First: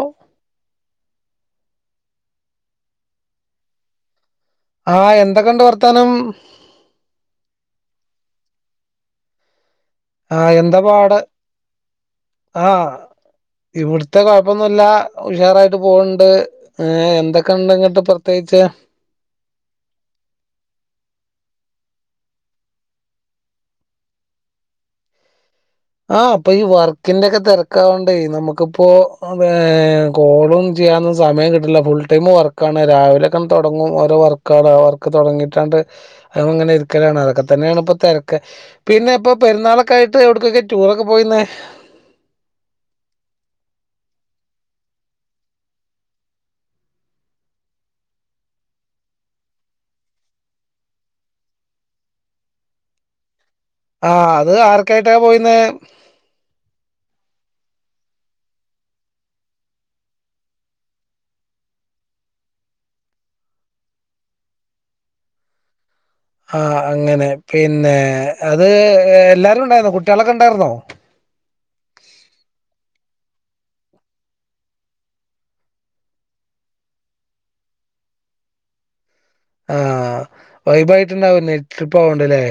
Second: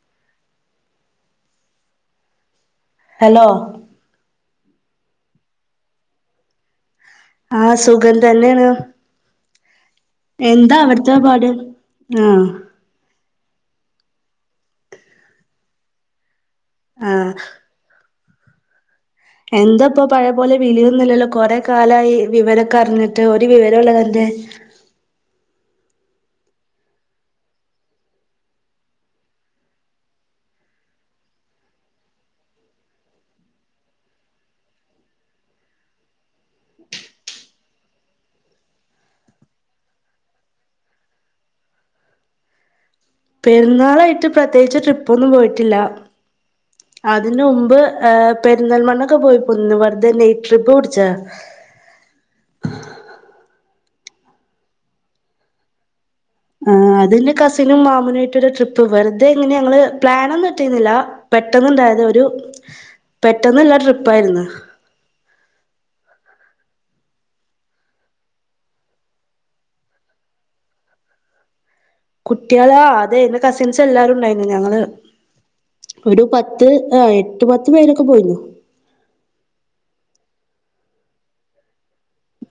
ഓ hello ആ എന്തൊക്കെണ്ട് വർത്താനം ആ സുഖം തന്നെയാണ് ആഹ് എന്താ പാട് അവിടത്തെപാട് ആ ഇവിടത്തെ കുഴപ്പൊന്നുമില്ല ഉഷാറായിട്ട് പോണ്ട് ഏ ആഹ് എന്തൊക്കെ ഉണ്ടങ്ങിട്ട് പ്ര തേകിച്ച് എന്തപ്പൊ പഴെപോലെ വിളിയൊന്നില്ലല്ലോ കൊറെ കാലമായി വിവരൊക്കെ അറിഞ്ഞിട്ട് ഒരു വിവരില്ല തന്റെ ആ അപ്പൊ ഈ വർക്കിന്റൊക്കെ തിരക്കായൊണ്ടേ നമുക്കിപ്പോ കോളും ചെയ്യാനൊന്നും സമയം കിട്ടിണില്ല ഫുൾ ടൈം വർക്കാണ് രാവിലെ ഒക്കെ തുടങ്ങും ഓരോ വർക്കാള് വർക്ക് തുടങ്ങിയിട്ടാണ്ട് അങ്ങനെരിക്കലാണ് അതൊക്കെ തന്നെയാണ് ഇപ്പോ തിരക്ക് പിന്നെ ഇപ്പൊ പെരുന്നാളൊക്കെ ആയിട്ട് എവിടക്കൊക്കെ ടൂറൊക്കെ പോയിരുന്നേ പെരുന്നാളായിട്ട് പ്രത്യേകിച്ച് ട്രിപ്പൊന്നും പോയിട്ടില്ല അതിന് മുമ്പ് ഏ പെരുന്തൽമണ്ണയ്ക്ക് പോയി പോന്ന് വെറുതെ നയ്റ്റ് ട്രിപ്പ് പിടിച്ചതാ ആ അത് ആർക്കായിട്ടാ പോയിന്നെ ആ അതെന്റെ കസിനും മാമനുംമായിട്ട്ട് ട്രിപ്പ് വെറുതെ ഇങ്ങനെ ഞങ്ങള് പ്ലനൊന്നും ഇട്ടിരുന്നില്ല പെട്ടെന്ന് ഇണ്ടായതാ ഒരു പെട്ടന്നുള്ള ട്രിപ്പായിരുന്നു ആ അങ്ങനെ പിന്നെ അത് എല്ലാരും ഉണ്ടായിരുന്നോ കുട്ടികളൊക്കെ ഉണ്ടായിരുന്നോ കുട്ടികളാ അതെ എന്റെ കസിൻസ് എല്ലാരും ഉണ്ടായിരുന്നു ഞങ്ങള് ഒരു പത്ത് ആ എട്ടു പത്ത് പേരൊക്കെ പോയിരുന്നു ആഹ വൈബായിട്ടുണ്ടാവുല്ലേ ട്രിപ്പ് ആവണ്ടല്ലേ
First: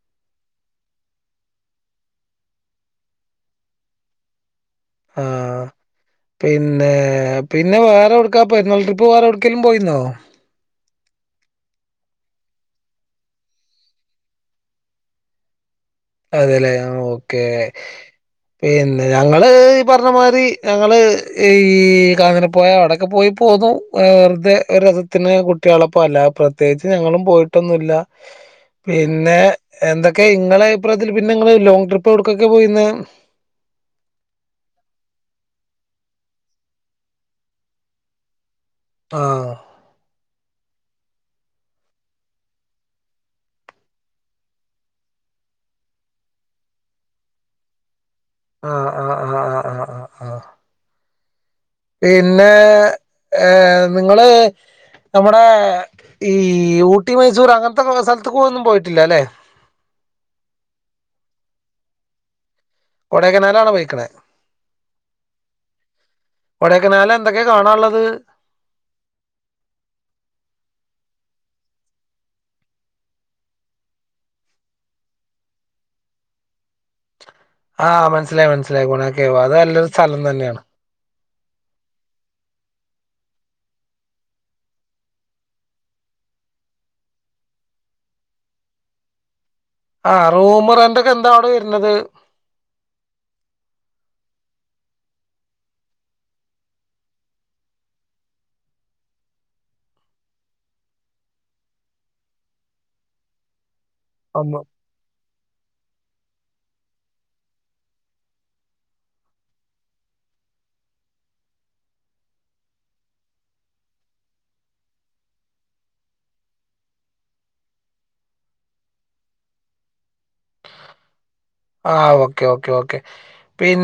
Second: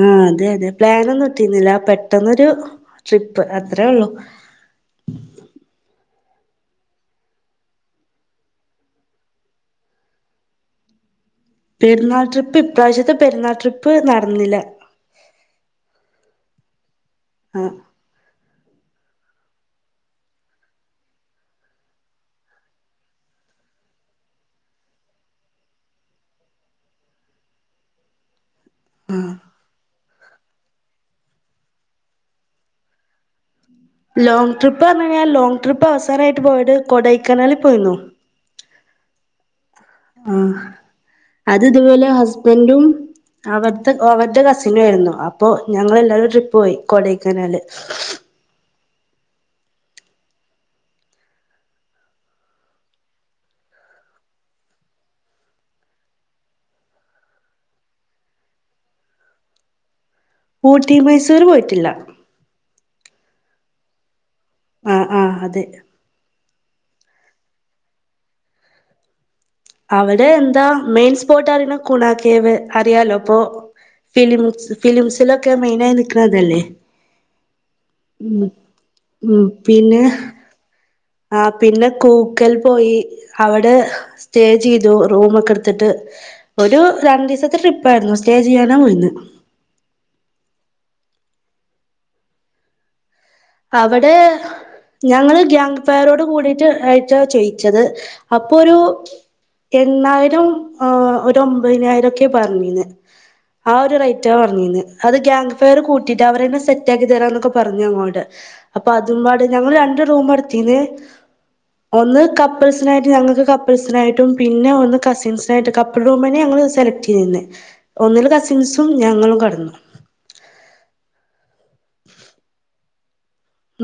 ആ അതെ അതെ പ്ലനൊന്നും ഇട്ടിരുന്നില്ല പെട്ടെന്നൊരു ട്രിപ്പ് അത്രേ ഉള്ളു ആ പിന്നെ പിന്നെ വേറെ എവിടുക്കാ പെരുന്നാൾ ട്രിപ്പ് വേറെ എവിടുക്കേലും പോയിരുന്നോ പെരുന്നാൾ ട്രിപ്പ് ഇപ്രാവശ്യത്തെ പെരുന്നാൾ ട്രിപ്പ് നടന്നില്ല അതെല്ലെ ആ ഓ ഓക്കേ ആഹ് പിന്നെ ഞങ്ങള് ഈ പറഞ്ഞ മാതിരി ഞങ്ങള് ഈ കാഞ്ഞരപോയ അവിടൊക്കെ പോയി പോന്നു വെറുതെ രസത്തിന് കുട്ടികളപ്പം അല്ലാതെ പ്രത്യേകിച്ച് ഞങ്ങളും പോയിട്ടൊന്നുമില്ല പിന്നെ എന്തൊ ക്കെ ഇങ്ങളെ അഭിപ്രായത്തിൽ പിന്നെ നിങ്ങള് ലോങ് ട്രിപ്പ് എവിടുകൊക്കെയാ പോയിരുന്നെ ലോങ് ട്രിപ്പ് പറഞ്ഞു കഴിഞ്ഞാൽ ലോങ്ങ് ട്രിപ്പ് അവസാനായിട്ട് പോയത് കൊടൈക്കനാലിൽ പോയിരുന്നു ആ ആ അത് ഇതുപോലെ ഹസ്ബൻറ്റും അവട്ത്തെ ഒവര്ടെ കസിനായിരുന്നു അപ്പൊ ഞങ്ങെല്ലാരും ട്രിപ്പ് പോയി കൊടൈക്കനാല് ആ ആ ആ ആ ആ ആ ആഹ് പിന്നെ ഏ നിങ്ങള് നമ്മടെ ഈ ഊട്ടി മൈസൂര് അങ്ങനത്തെ കൊറേസ്ഥലത്തുക്കൊഒന്നും പോയിട്ടില്ലാലെ ഊട്ടി മൈസൂര് പോയിട്ടില്ല കൊടൈക്കനാലാണോ പൊയ്ക്കണേ ആഹ് ആഹ് അതെ കൊടൈക്കനാലെ ന്തൊക്കെ കാണാൻള്ളത് അവിടെ എന്താ മെയിൻ സ്പോട്ടാ അറിയണ കുണാക്കെവേ അറിയാലോ അപ്പൊ ഫിലിംസ് ഫിലിംസിലൊക്കെ മെയ്നായി നിക്കണതെല്ലേ ആഹ് മനസ്സിലായി മനസ്സിലായി ഗുണക്കെവ അത് നല്ലൊരു പിന്നെ സ്ഥലം തന്നെയാണ് ആ പിന്നെ കൂക്കൽ പോയി അവിടെ സ്റ്റേ ചെയ്തു റൂമൊക്കെ എടുത്തിട്ട് ഒരു രണ്ടിസത്തെ ട്രിപ്പായിരുന്നു സ്റ്റേ ചെയാന്നെപ്പോയത് ആ റൂമ് റെന്റ് ഒക്കെ എന്താ അവിടെ വരുന്നത് ഇവടെ ഞങ്ങള് ഗ്യാങ്ഫയറോട്കൂടിട്ട് ആയിട്ടാ ചെയ്യിച്ചത് അപ്പൊരൂ എണ്ണായിരം ആഹ് ഒരു ഒമ്പയ്നായിരൊക്കെ പറഞ്ഞിന്നെ ആ ഒരു റൈറ്റാ പറഞ്ഞിന്ന് അത് ഗ്യാങ്ഫയറ് കൂട്ടിട്ട് അവരയ്മെ സെറ്റാക്കി തരാന്നൊക്കെ പറഞ്ഞങ്ങോട് അപ്പം അതുംപാട് ഞങ്ങള് രണ്ട്റൂമ എടുത്തീന്ന് ഒന്ന് കപ്പിൾസിനായിട്ട് ഞങ്ങക്ക് കപ്പിൾസിനായിട്ടും പിന്നെ ഒന്ന് കസിൻസായിട്ട് കപ്പിൾ റൂമന്നേ ഞങ്ങള് സെലക്റ്റെയ്യ്ന്നെ ഒന്നില് കസിൻസും ഞങ്ങളും കെടന്നു ആ ഓക്കെ ഓക്കെ ഓക്കെ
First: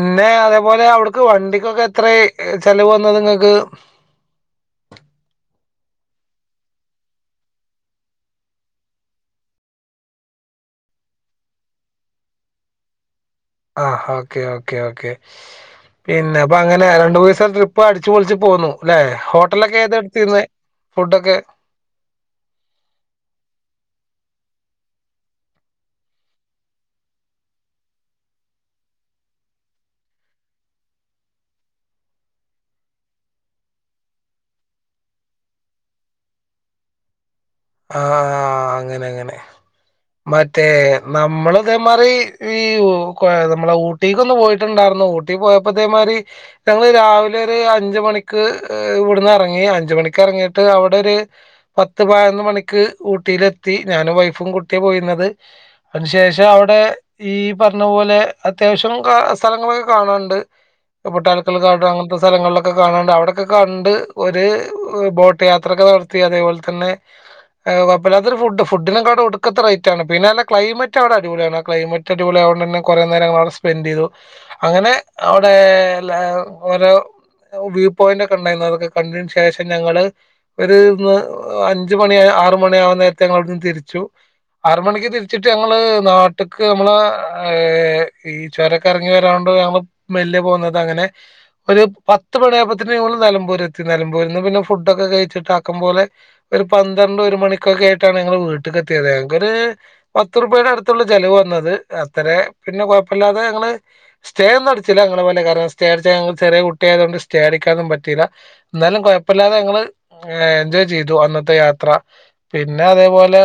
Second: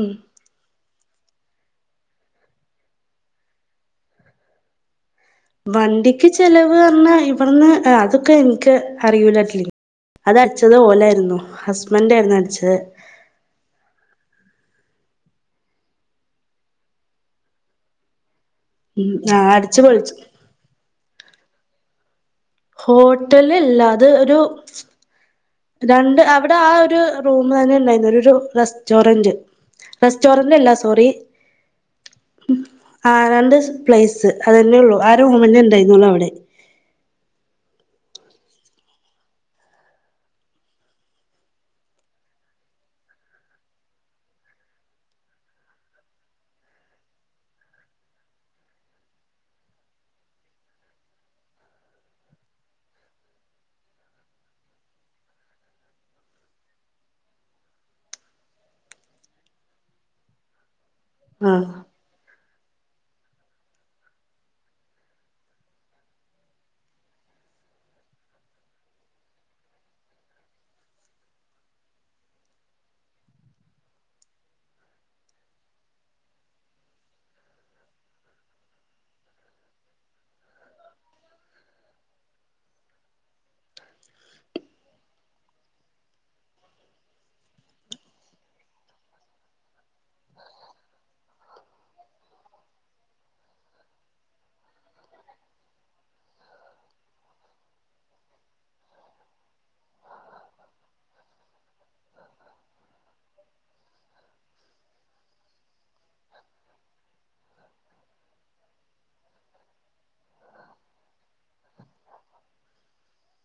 ഉം അതേപോലെ അവ ക്ക് വണ്ടിക്കൊക്കെ എത്രയ് ചെലവ് വന്ന് നിങ്ങക്ക് വണ്ടിക്ക് ചെലവ് പറഞ്ഞാ ഇവട്ന്ന് ഏഹ് അതൊക്കെ എൻക്ക് അറിയൂലാക്ക്‌ അതടിച്ചത് ഓലായിരുന്നു ഹസ്ബന്റായിരുന്നു അടിച്ചത് ആ ഓക്കേ ഓക്കേ ഓക്കേ പിന്നെ അപ്പൊ അങ്ങനെ രണ്ട്മൂനീസം ട്രിപ്പ് അടിച്ച്പൊളിച്ച് പോന്നു ലെ ഉം ആ ഹോട്ടലൊക്കെ അടിച്ചു പൊളിച്ചു ഏതെടുത്തിന്നെ ഫുഡൊക്കെ ഹോട്ടലല്ല അത് ഒരു രണ്ട് അവിടെ ആ ഒരു റൂം തന്നെ ഉണ്ടായിരുന്നു ഒരു റെസ്റ്റോറന്റ് റെസ്റ്റോറന്റ് അല്ല സോറി ആരണ്ട്സ് പ്ലേസ് അതെന്നെഒള്ളു ആറൂമന്നേ ഉണ്ടായിരുന്നൊള്ളു അവടെ ആ ആ ഹ് അങ്ങനങ്ങനെ മറ്റേ നമ്മളും ഇതേമാറി വിവോ കൊ നമ്മളെ ഊട്ടിക്കൊന്ന് പോയിട്ടുണ്ടാർന്നു ഊട്ടിപോയപ്പോ ഇതേമാരി ഞങ്ങള് രാവിലൊര് അഞ്ച്മണിക്ക് ഇഹ് ഇവിടുന്ന് ഇറങ്ങി അഞ്ച്മണിക്ക് ഇറങ്ങിട്ട് അവിടൊര് പത്ത് പയ്ന്ന്മണി ക്ക് ഊട്ടിയിലെത്തി ഞാനും വൈഫും കുട്ടിയപോയിന്നത് അത്ശേഷം അവടെ ഈപറഞ്ഞ പോലെ അത്യാവശ്യം കാ സ്ഥലങ്ങളൊക്കെ കാണാണ്ട് ആ അപ്പൊട്ടാലക്കൽ ഗാർഡ് അങ്ങൻത്തെ സ്ഥലങ്ങള ക്കെകാണാണ്ട് അവടൊക്കെ കണ്ട് ഒര് ബോട്ട് യാത്രൊക്കെ നടത്തി അതേപോലെതന്നെ ഏഹ് വപ്പിലാത്തൊരുഫുഡ് ഫുഡിനൊക്കെ അവിടെ ഒടുക്കത്ത റൈറ്റാണ് പിന്നെഎന ക്ലൈമറ്റ്ണ് അടിപൊളിയാണ് ആക്ലൈമറ്റ് അടിപൊളിആയോണ്ടെന്നെ കൊറേ നേരം ഞങ്ങളവിടെ സ്പെൻഡെയ്തു അങ്ങനെ അവിടെ എല്ലാ ഓരോ വ്യൂ പോയിന്റ്ഒക്കെ ഉണ്ടായിരുന്നു അതൊക്കെ കണ്ടയ്ന്ശേഷം ഞങ്ങള് ഒര് ന്ന് അഞ്ച്മണി ആ റ് മണിയാകുന്നനേരത്ത് ഞങ്ങളട്ന്ന് തിരിച്ചു ആറ്മണിക്ക് തിരിച്ചിട്ട് ഞങ്ങള് ന്നാട്ട്ക്ക് നമ്മളെ ഏഹ് ഈ ചൊരൊക്കെ എറങ്ങിവരോണ്ട് ഞങ്ങൾ മെല്ലേ പോന്നത് അങ്ങനെ ഒരു പത്ത് മണിആയപ്പത്തിന് ഞങ്ങള് ന്നെലമ്പൂരെത്തി ന്നലമ്പൂരിന്ന് പിന്നെ ഫുഡൊക്കെകഴിച്ചിട്ടാക്കം പോലെ ഒരു പന്ദ്ര ണ്ട് ഒരുമണിക്കൊക്കെ ആയിട്ടാണ് ഞങ്ങള് വീട്ട്ക്ക് എത്തിയത് ഞങ്ങ്ക്കൊര് പത്തുർപ്പെടഅടുത്തുള്ളൂ ചെലവ് വന്നത് അത്രെ പിന്നെ കുഴപ്പില്ലാതെ ഞങ്ങള് സ്റ്റേ ഒന്നും അടിച്ചില ഞങ്ങളെ പോലെ കാരണം സ്റ്റേ അടിച്ചാ ഞങ്ങള് ചെറിയ കുട്ടിആയതോണ്ട് സ്റ്റേ അടിക്കാനൊന്നും പറ്റില എന്നാലും കൊയപ്പല്ലാതെ ഞങ്ങള് ഏഹ് എൻജോയ് ചെയ്തു അന്നത്തെ യാത്ര പിന്നെ അതേപോലെ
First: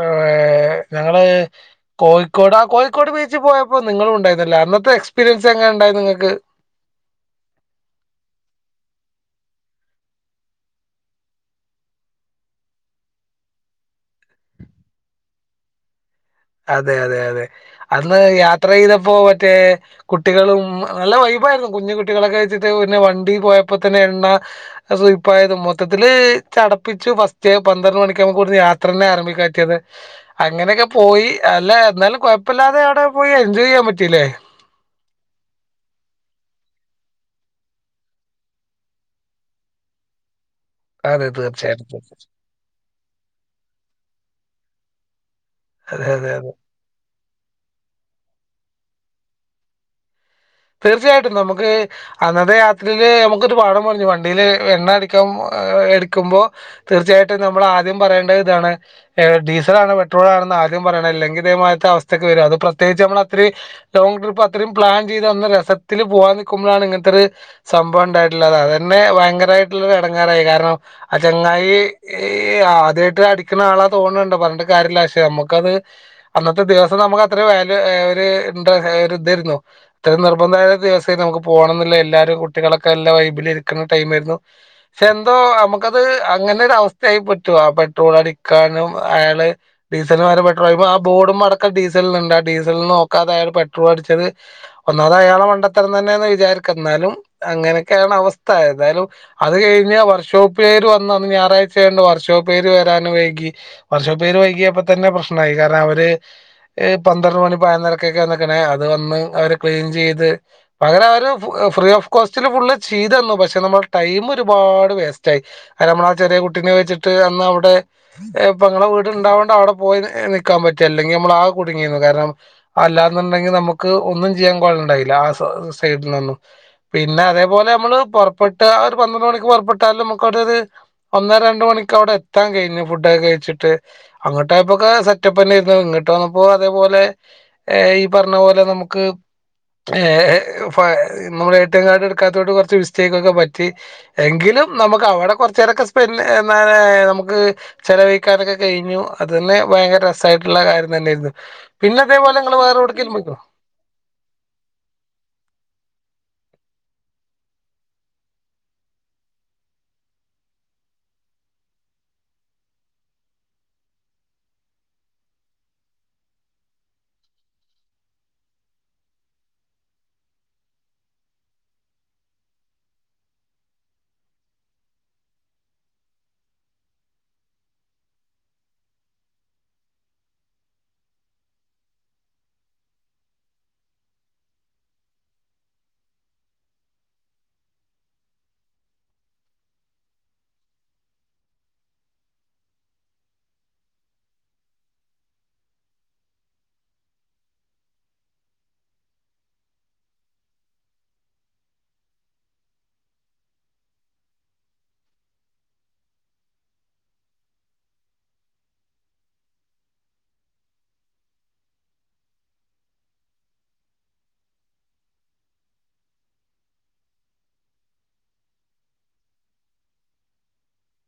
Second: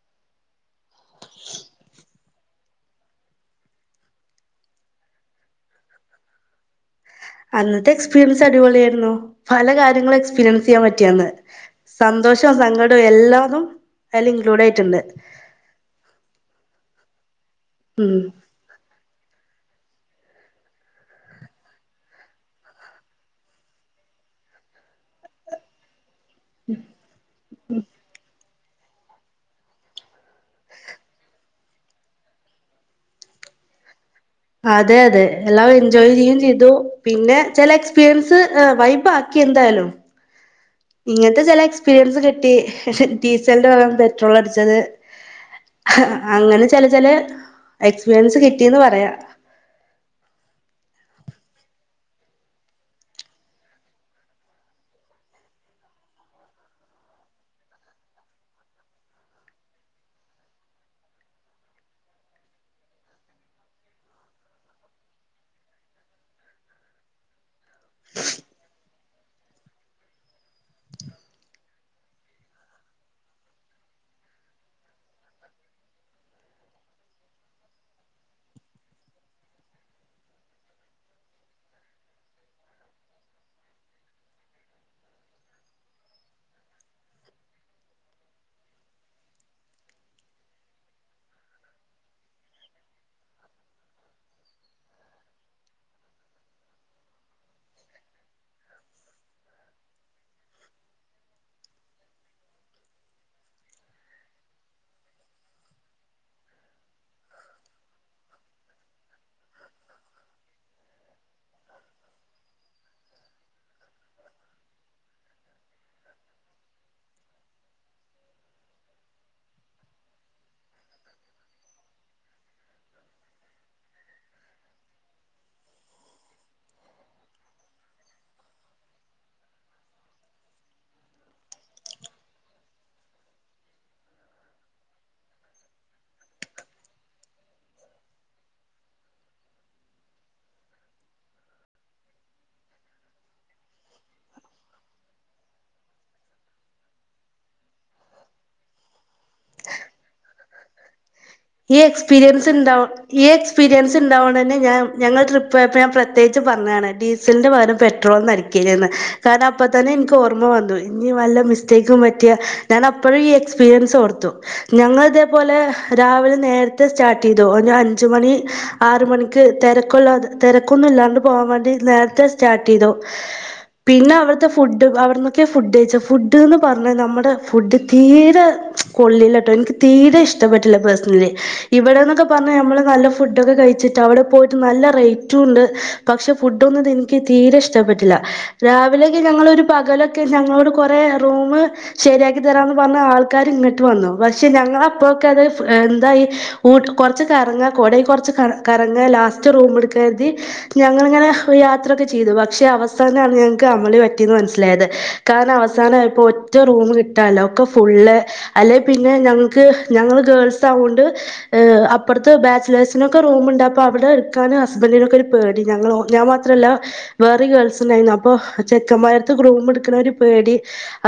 ഏഹ് ഞങ്ങള് കോയിക്കോടാ കോഴിക്കോട് ബീച്ചി പോയപ്പോ നിങ്ങളും ഉണ്ടായിരുന്നല്ല അന്നത്തെ എക്സ്പീരിയൻസ് എങ്ങനുണ്ടായിരുന്നു നിങ്ങക്ക് അന്നത്തെ എക്സ്പീരിയൻസ് അടിപൊളിയായിരുന്നു പല കാര്യങ്ങളും എക്സ്പീരിയൻസ് ചെയ്യാൻ പറ്റിയന്ന് സന്തോഷോം സങ്കടോം എല്ലാതും അയ്ല് ഇൻക്ലൂഡായിട്ടുണ്ട് അതെ അതെ അതെ അന്ന് യാത്രയ്തപ്പോ റ്റേ കുട്ടികളും നല്ലവൈബായിരുന്നു കുഞ്ഞു കുട്ടികളൊക്കെ വച്ചിട്ട് പിന്നെ വണ്ടി പോയപ്പോ തന്നെ എണ്ണ സുയ്പ്പായതും മൊത്തത്തിൽ ല് ചടപ്പിച്ചു ഫസ്റ്റേ പന്ത്രണ്ട് മണിക്ക് നമക്ക്ഇവിടന്ന് യാ ത്രന്നെ ആരഭിക്കറ്റിയത് അങ്ങനൊക്കെ പോയി അല്ലേ എന്നാലും കുയപ്പല്ലാതെ ആടെ പോയി എൻജോയ് ചെയ്യാൻ പറ്റില്ലേ അതെ അതെ എല്ലാം എൻജോയ് ചെയ്യുചെയ്തു പിന്നെ ചെല എക്സ്പീരിയൻസ് ഏഹ് വൈബാക്കി എന്തായാലും അതെ ഇങ്ങൻത്തെ ചില തീർച്ചയായിട്ടും എക്സ്പീരിയൻസ് തീർച്ചയായിട്ടും. കിട്ടി ഡീസലിന്റെ ഭാഗം പെട്രോൾ അടിച്ചത് അതെ അതെ അതെ അങ്ങനെ ചില ചില എക്സ്പീരിയൻസ് കി ട്ടിന്ന് പറയാം. തീർച്ചയായിട്ടും നമുക്ക് അന്നത്തെ യാത്രയിൽ നമുക്കൊരു പാഠം പറഞ്ഞു വണ്ടിൽ എണ്ണ അടിക്കാൻ എടുക്കുമ്പോൾ തീർച്ചയായിട്ടും നമ്മൾ ആദ്യം പറയേണ്ടത് ഇതാണ് ഡീസൽ ആണോ പെട്രോൾ ആണോന്ന് ആദ്യം പറയണം അല്ലെങ്കിൽ ഇതേമാതിരിത്തെ അവസ്ഥക്ക് വരും അത് പ്രത്യേകിച്ച് നമ്മൾ അത്രയും ലോങ് ട്രിപ്പ് അത്രയും പ്ലാൻ ചെയത അന്ന് രസത്തിൽ പോവാൻ നിൽക്കുമ്പോഴാണ് ഇങ്ങനത്തെ ഒരു സംഭവം ഉണ്ടായിട്ടുള്ളത് അതന്നെ ഭയങ്കരമായിട്ടുള്ള ഒരു ഇടങ്ങാരായി കാരണം ആ ചെങ്ങായി ആദ്യമായിട്ട് അടിക്കുന്ന ആളാ തോന്നുണണ്ടോ പറഞ്ഞിട്ട് കാര്യമല്ല പക്ഷേ നമുക്കത് അന്നത്തെ ദിവസം നമുക്ക് അത്ര വാല്യൂ ഒരു എന്താ ഇ ഇതായിരുന്നു ഇത്രയും നിർബന്ധമായ ദിവസമായി നമുക്ക് പോകണമെന്നുള്ള എല്ലാരും കുട്ടികളൊക്കെ എല്ലാം വൈബിൽ ഇരിക്കുന്ന ടൈം ആയിരുന്നു പക്ഷേ എന്തോ നമുക്കത് അങ്ങനെ ഒരു അവസ്ഥയായി പറ്റോ ആ പെട്രോൾ അടിക്കാനും അയാള് ഡീസലു മാറി പെട്രോൾ ആ ബോർഡും അടക്കം ഡീസലന്നുണ്ട് ആ ഡീസലന്ന് നോക്കാതെ അയാൾ പെട്രോൾ അടിച്ചത്. ഒന്നാത് അയാളുടെ മണ്ടത്തരം തന്നെയന്ന് വിചാരിക്ക എന്നാലും അങ്ങനൊക്കെയാണ് അവസ്ഥ എതാ യാലും അത് കഴിഞ്ഞ് വർക്ക്ഷോപ്പ് കാര് വന്ന് അന്ന് ഞായറാഴ്ചയണ്ട് വർക്ക്ഷോപ്പ് കാര് വരാൻ വൈകി വർക്ക്ഷോപ്പ് കാര് വൈകിയപ്പോ തന്നെ പ്രശ്നമായി കാരണം അവര് പന്ത്രണ്ട് മണി പെയിനൊന്നര ക്കൊക്കെയാണ് അത് വന്ന് അവര് ക്ലീൻ ചെയ്ത് പകരം അവര് ഫ്രീ ഓഫ് കോസ്റ്റില് ഫുള്ള് ചെയ്ത് തന്നു പക്ഷേ നമ്മളുടെ ടൈം ഒരുപാട് വേസ്റ്റ് ആയി കാരണം നമ്മൾ ആ ചെറിയ കുട്ടീനെ വെച്ചിട്ട് അന്ന് അവിടെ പെങ്ങളുടെ വീട്ഉണ്ടായകൊണ്ട് അവിടെ പോയി നൽക്കാൻ പറ്റി അല്ലെങ്കിൽ നമ്മൾ ആകെ കുടുങ്ങികാരണം അല്ലാന്നുണ്ടെങ്കിൽ നമുക്ക് ഒന്നും. [unintelligible] കൊള്ളണ്ടായില്ല ആ സൈഡിൽന്നും പിന്നെ അതേപോലെ നമ്മള് പുറപ്പെട്ട് ആ ഒരു പന്ത്രണ്ട് മണിക്ക് പുറപ്പെട്ടാലും നമുക്ക് അവിടെ ഒരു ഒന്നോ രണ്ടു മണിക്ക് അവിടെ എത്താൻ കഴിഞ്ഞു. ഫുഡൊക്കെ കഴിച്ചിട്ട് അങ്ങോട്ടയപ്പോക്കെ സെറ്റപ്പ് തന്നെ ഇരുന്നു ഇങ്ങോട്ട് വന്നപ്പോ അതേപോലെ ഈ പറഞ്ഞ പോലെ നമുക്ക് ഏ നമ്മൾ എടി എം കാർഡ് എടുക്കാത്തോട്ട് കുറച്ച് മിസ്റ്റേക്ക് ഒക്കെ പറ്റി എങ്കിലും നമുക്ക് അവിടെ കുറച്ച് നേരൊക്കെ സ്പെൻഡ് എന്ത നമുക്ക് ചെലവഴിക്കാനൊക്കെ കഴിഞ്ഞു അത് തന്നെ ഭയങ്കര രസമായിട്ടുള്ള കാര്യം തന്നെയായിരുന്നു. ഈ പിന്നെ അതേപോലെ എക്സ്പീരിയൻസ് നിങ്ങൾ ഉണ്ടോ വേറെ എവിടേക്കെങ്കിലും ഈ പോയിക്കോ എക്സ്പീരിയൻസ് ഉണ്ടാവന്നെ ഞാ ഞങ്ങൾ ട്രിപ്പ് പോയപ്പോ ഞാൻ പ്രത്യേകിച്ച് പറഞ്ഞതാണ് ഡീസലിന്റെ പകരം പെട്രോൾന്ന് അടിക്കരുതെന്ന് കാരണം അപ്പ തന്നെ എനിക്ക് ഓർമ്മ വന്നു ഇനി വല്ല മിസ്റ്റേക്കും പറ്റിയാ ഞാൻ അപ്പഴും ഈ എക്സ്പീരിയൻസ് ഓർത്തു ഞങ്ങള് ഇതേപോലെ രാവിലെ നേരത്തെ സ്റ്റാർട്ട് ചെയ്തു അഞ്ച്മണി ആറ് മണിക്ക് തിരക്കുള്ളാ തിരക്കൊന്നും ഇല്ലാണ്ട് പോകാൻ വേണ്ടി നേരത്തെ സ്റ്റാർട്ട് ചെയ്തു പിന്നെ അവിടുത്തെ ഫുഡ് അവിടെന്നൊക്കെ ഫുഡ് കഴിച്ചെ ഫുഡ് എന്ന് പറഞ്ഞ നമ്മുടെ ഫുഡ് തീരെ കൊള്ളില്ലട്ടോ എനിക്ക് തീരെ ഇഷ്ടപ്പെട്ടി ല്ല പേഴ്സണലി ഇവിടെന്നൊക്കെ പറഞ്ഞ നമ്മള് നല്ല ഫുഡൊക്കെ കഴിച്ചിട്ട് അവിടെ പോയിട്ട് നല്ല റേറ്റും ഉണ്ട് പക്ഷെ ഫുഡ്‌ ഒന്നും എനിക്ക് തീരെ ഇഷ്ടപ്പെട്ടില്ല രാവിലെയക്കെ ഞങ്ങള് ഒരു പകലൊക്കെ ഞങ്ങളോട് കൊറെ റൂമ് ശരിയാക്കി തരാമെന്ന് പറഞ്ഞ് ആൾക്കാർ ഇങ്ങോട്ട് വന്നു പക്ഷെ ഞങ്ങള് അപ്പോക്കെ അത് എന്താ ഈ കുറച്ച് കറങ്ങാ കോടക് കുറച്ച് കറങ്ങാ ലാസ്റ്റ് റുമ് എടുക്കരുതി ഞങ്ങളിങ്ങനെ യാത്രയക്കെ ചെയ്തു പക്ഷെ അവസാനാണ് ഞങ്ങൾക്ക് അമ്മളി പറ്റിയന്ന് മനസ്സിലായത് കാരണം അവസാനപ്പോൾ ഒറ്റ റൂം കിട്ടനില്ല ഒക്കെ ഫുള്ള് അല്ലെ പിന്നെ ഞങ്ങൾക്ക് ഞങ്ങൾ ഗേൾ ണ്ട് ഏ് അപ്പറത്തെ ബാച്ച്ലേഴ്‌ സിനൊക്കെ റൂമുണ്ട് അപ്പോ അവിടെ എടുക്കാന് ഹസ്‌ബെൻഡിനൊക്കെ ഒരു പേടി ഞങ്ങ ഞാൻ മാത്രല്ല വേറെ ഗേൾസ് ഉണ്ടായിരുന്നു അപ്പോ ചെക്കന്മാരത്ത് റൂം എടുക്കണ ഒരു പേടി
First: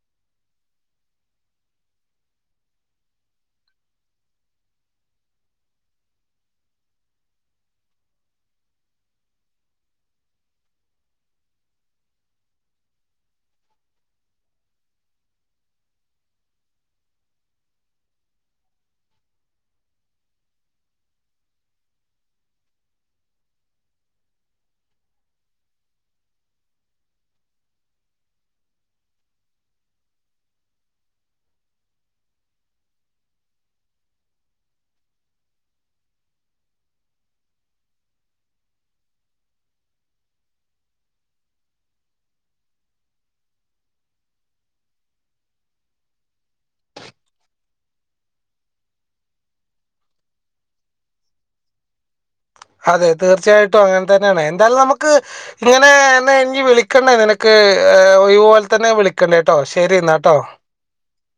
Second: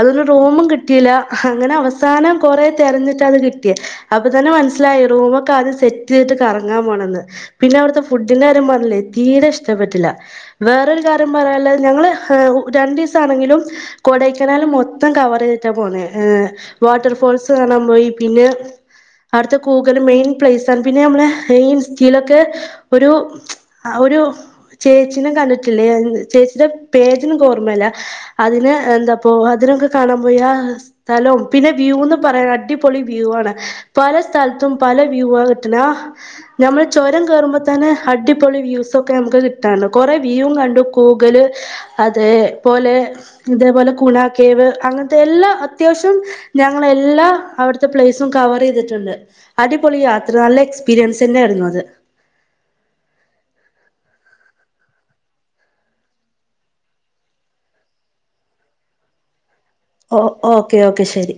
അതൊരു റൂമും കിട്ടിയില്ല അങ്ങനെ അവസാനം കൊറെ തിരഞ്ഞിട്ടാണ് കിട്ടിയേ. അപ്പോ തന്നെ മനസ്സിലായി റൂമൊക്കെ ആദ്യം സെറ്റ് ചെയ്തിട്ട് കറങ്ങാൻ പോണന്ന് പിന്നെ അവിടുത്തെ ഫുഡിന്റെ കാര്യം പറഞ്ഞില്ലേ തീരെ ഇഷ്ടപ്പെട്ടില്ല വേറൊരു കാര്യം പറയാനുള്ളത് ഞങ്ങള് രണ്ടു ദിവസ ആണെങ്കിലും കൊടൈക്കനാൽ മൊത്തം കവർ ചെയ്തിട്ടാ പോന്നെ വാട്ടർ ഫാൾസ് കാണാൻ പോയി പിന്നെ അവിടുത്തെ കൂഗല് മെയിൻ പ്ലേസ് ആണ് പിന്നെ നമ്മളെ മെയിൻ ഇൻ സ്റ്റീയിലൊക്കെ ഒരു ഒരു ചേച്ചീടെ പേജ് കണ്ടിട്ടില്ലേ ചേച്ചിയുടെ പേജിനിക്ക് ഓർമ്മയില്ല അതിന് എന്താപ്പ അതിനൊക്കെ കാണാൻ പോയി ആ സ്ഥലം പിന്നെ വ്യൂന്ന് പറയാൻ അടിപൊളി വ്യൂ ആണ്. പല സ്ഥലത്തും പല വ്യൂ ആ കിട്ടുന്ന ആ ഞമ്മള് ചുരം കേയറുമ്പോ തന്നെ അടിപൊളി വ്യൂസൊക്കെ നമുക്ക് കിട്ടാനാണ് കുറെ വ്യൂ കണ്ടു കൂഗല് അതേപോലെ ഇതേപോലെ ഗുണാ കേവ് അങ്ങനത്തെ എല്ലാ അത്യാവശ്യം ഞങ്ങള് എല്ലാ അവിടുത്തെ പ്ലേസും കവർ ചെയ്തി ണ്ട് അടിപൊളി യാത്ര നല്ല എക്സ്പീരിയൻസ് തന്നെ ആയിരുന്നു അത്. അതെ തീർച്ചയായിട്ടും അങ്ങനെ തന്നെയാണ് എന്തായാലും നമുക്ക് ഇങ്ങനെ എന്നെ ഇനി വിളിക്കണ്ടേ നിനക്ക് ഇതുപോലെ തന്നെ വിളിക്കണ്ടേ. കേട്ടോ ശരി എന്നാ ഓ കേട്ടോ ഓക്കെ ഓക്കെ ശരി.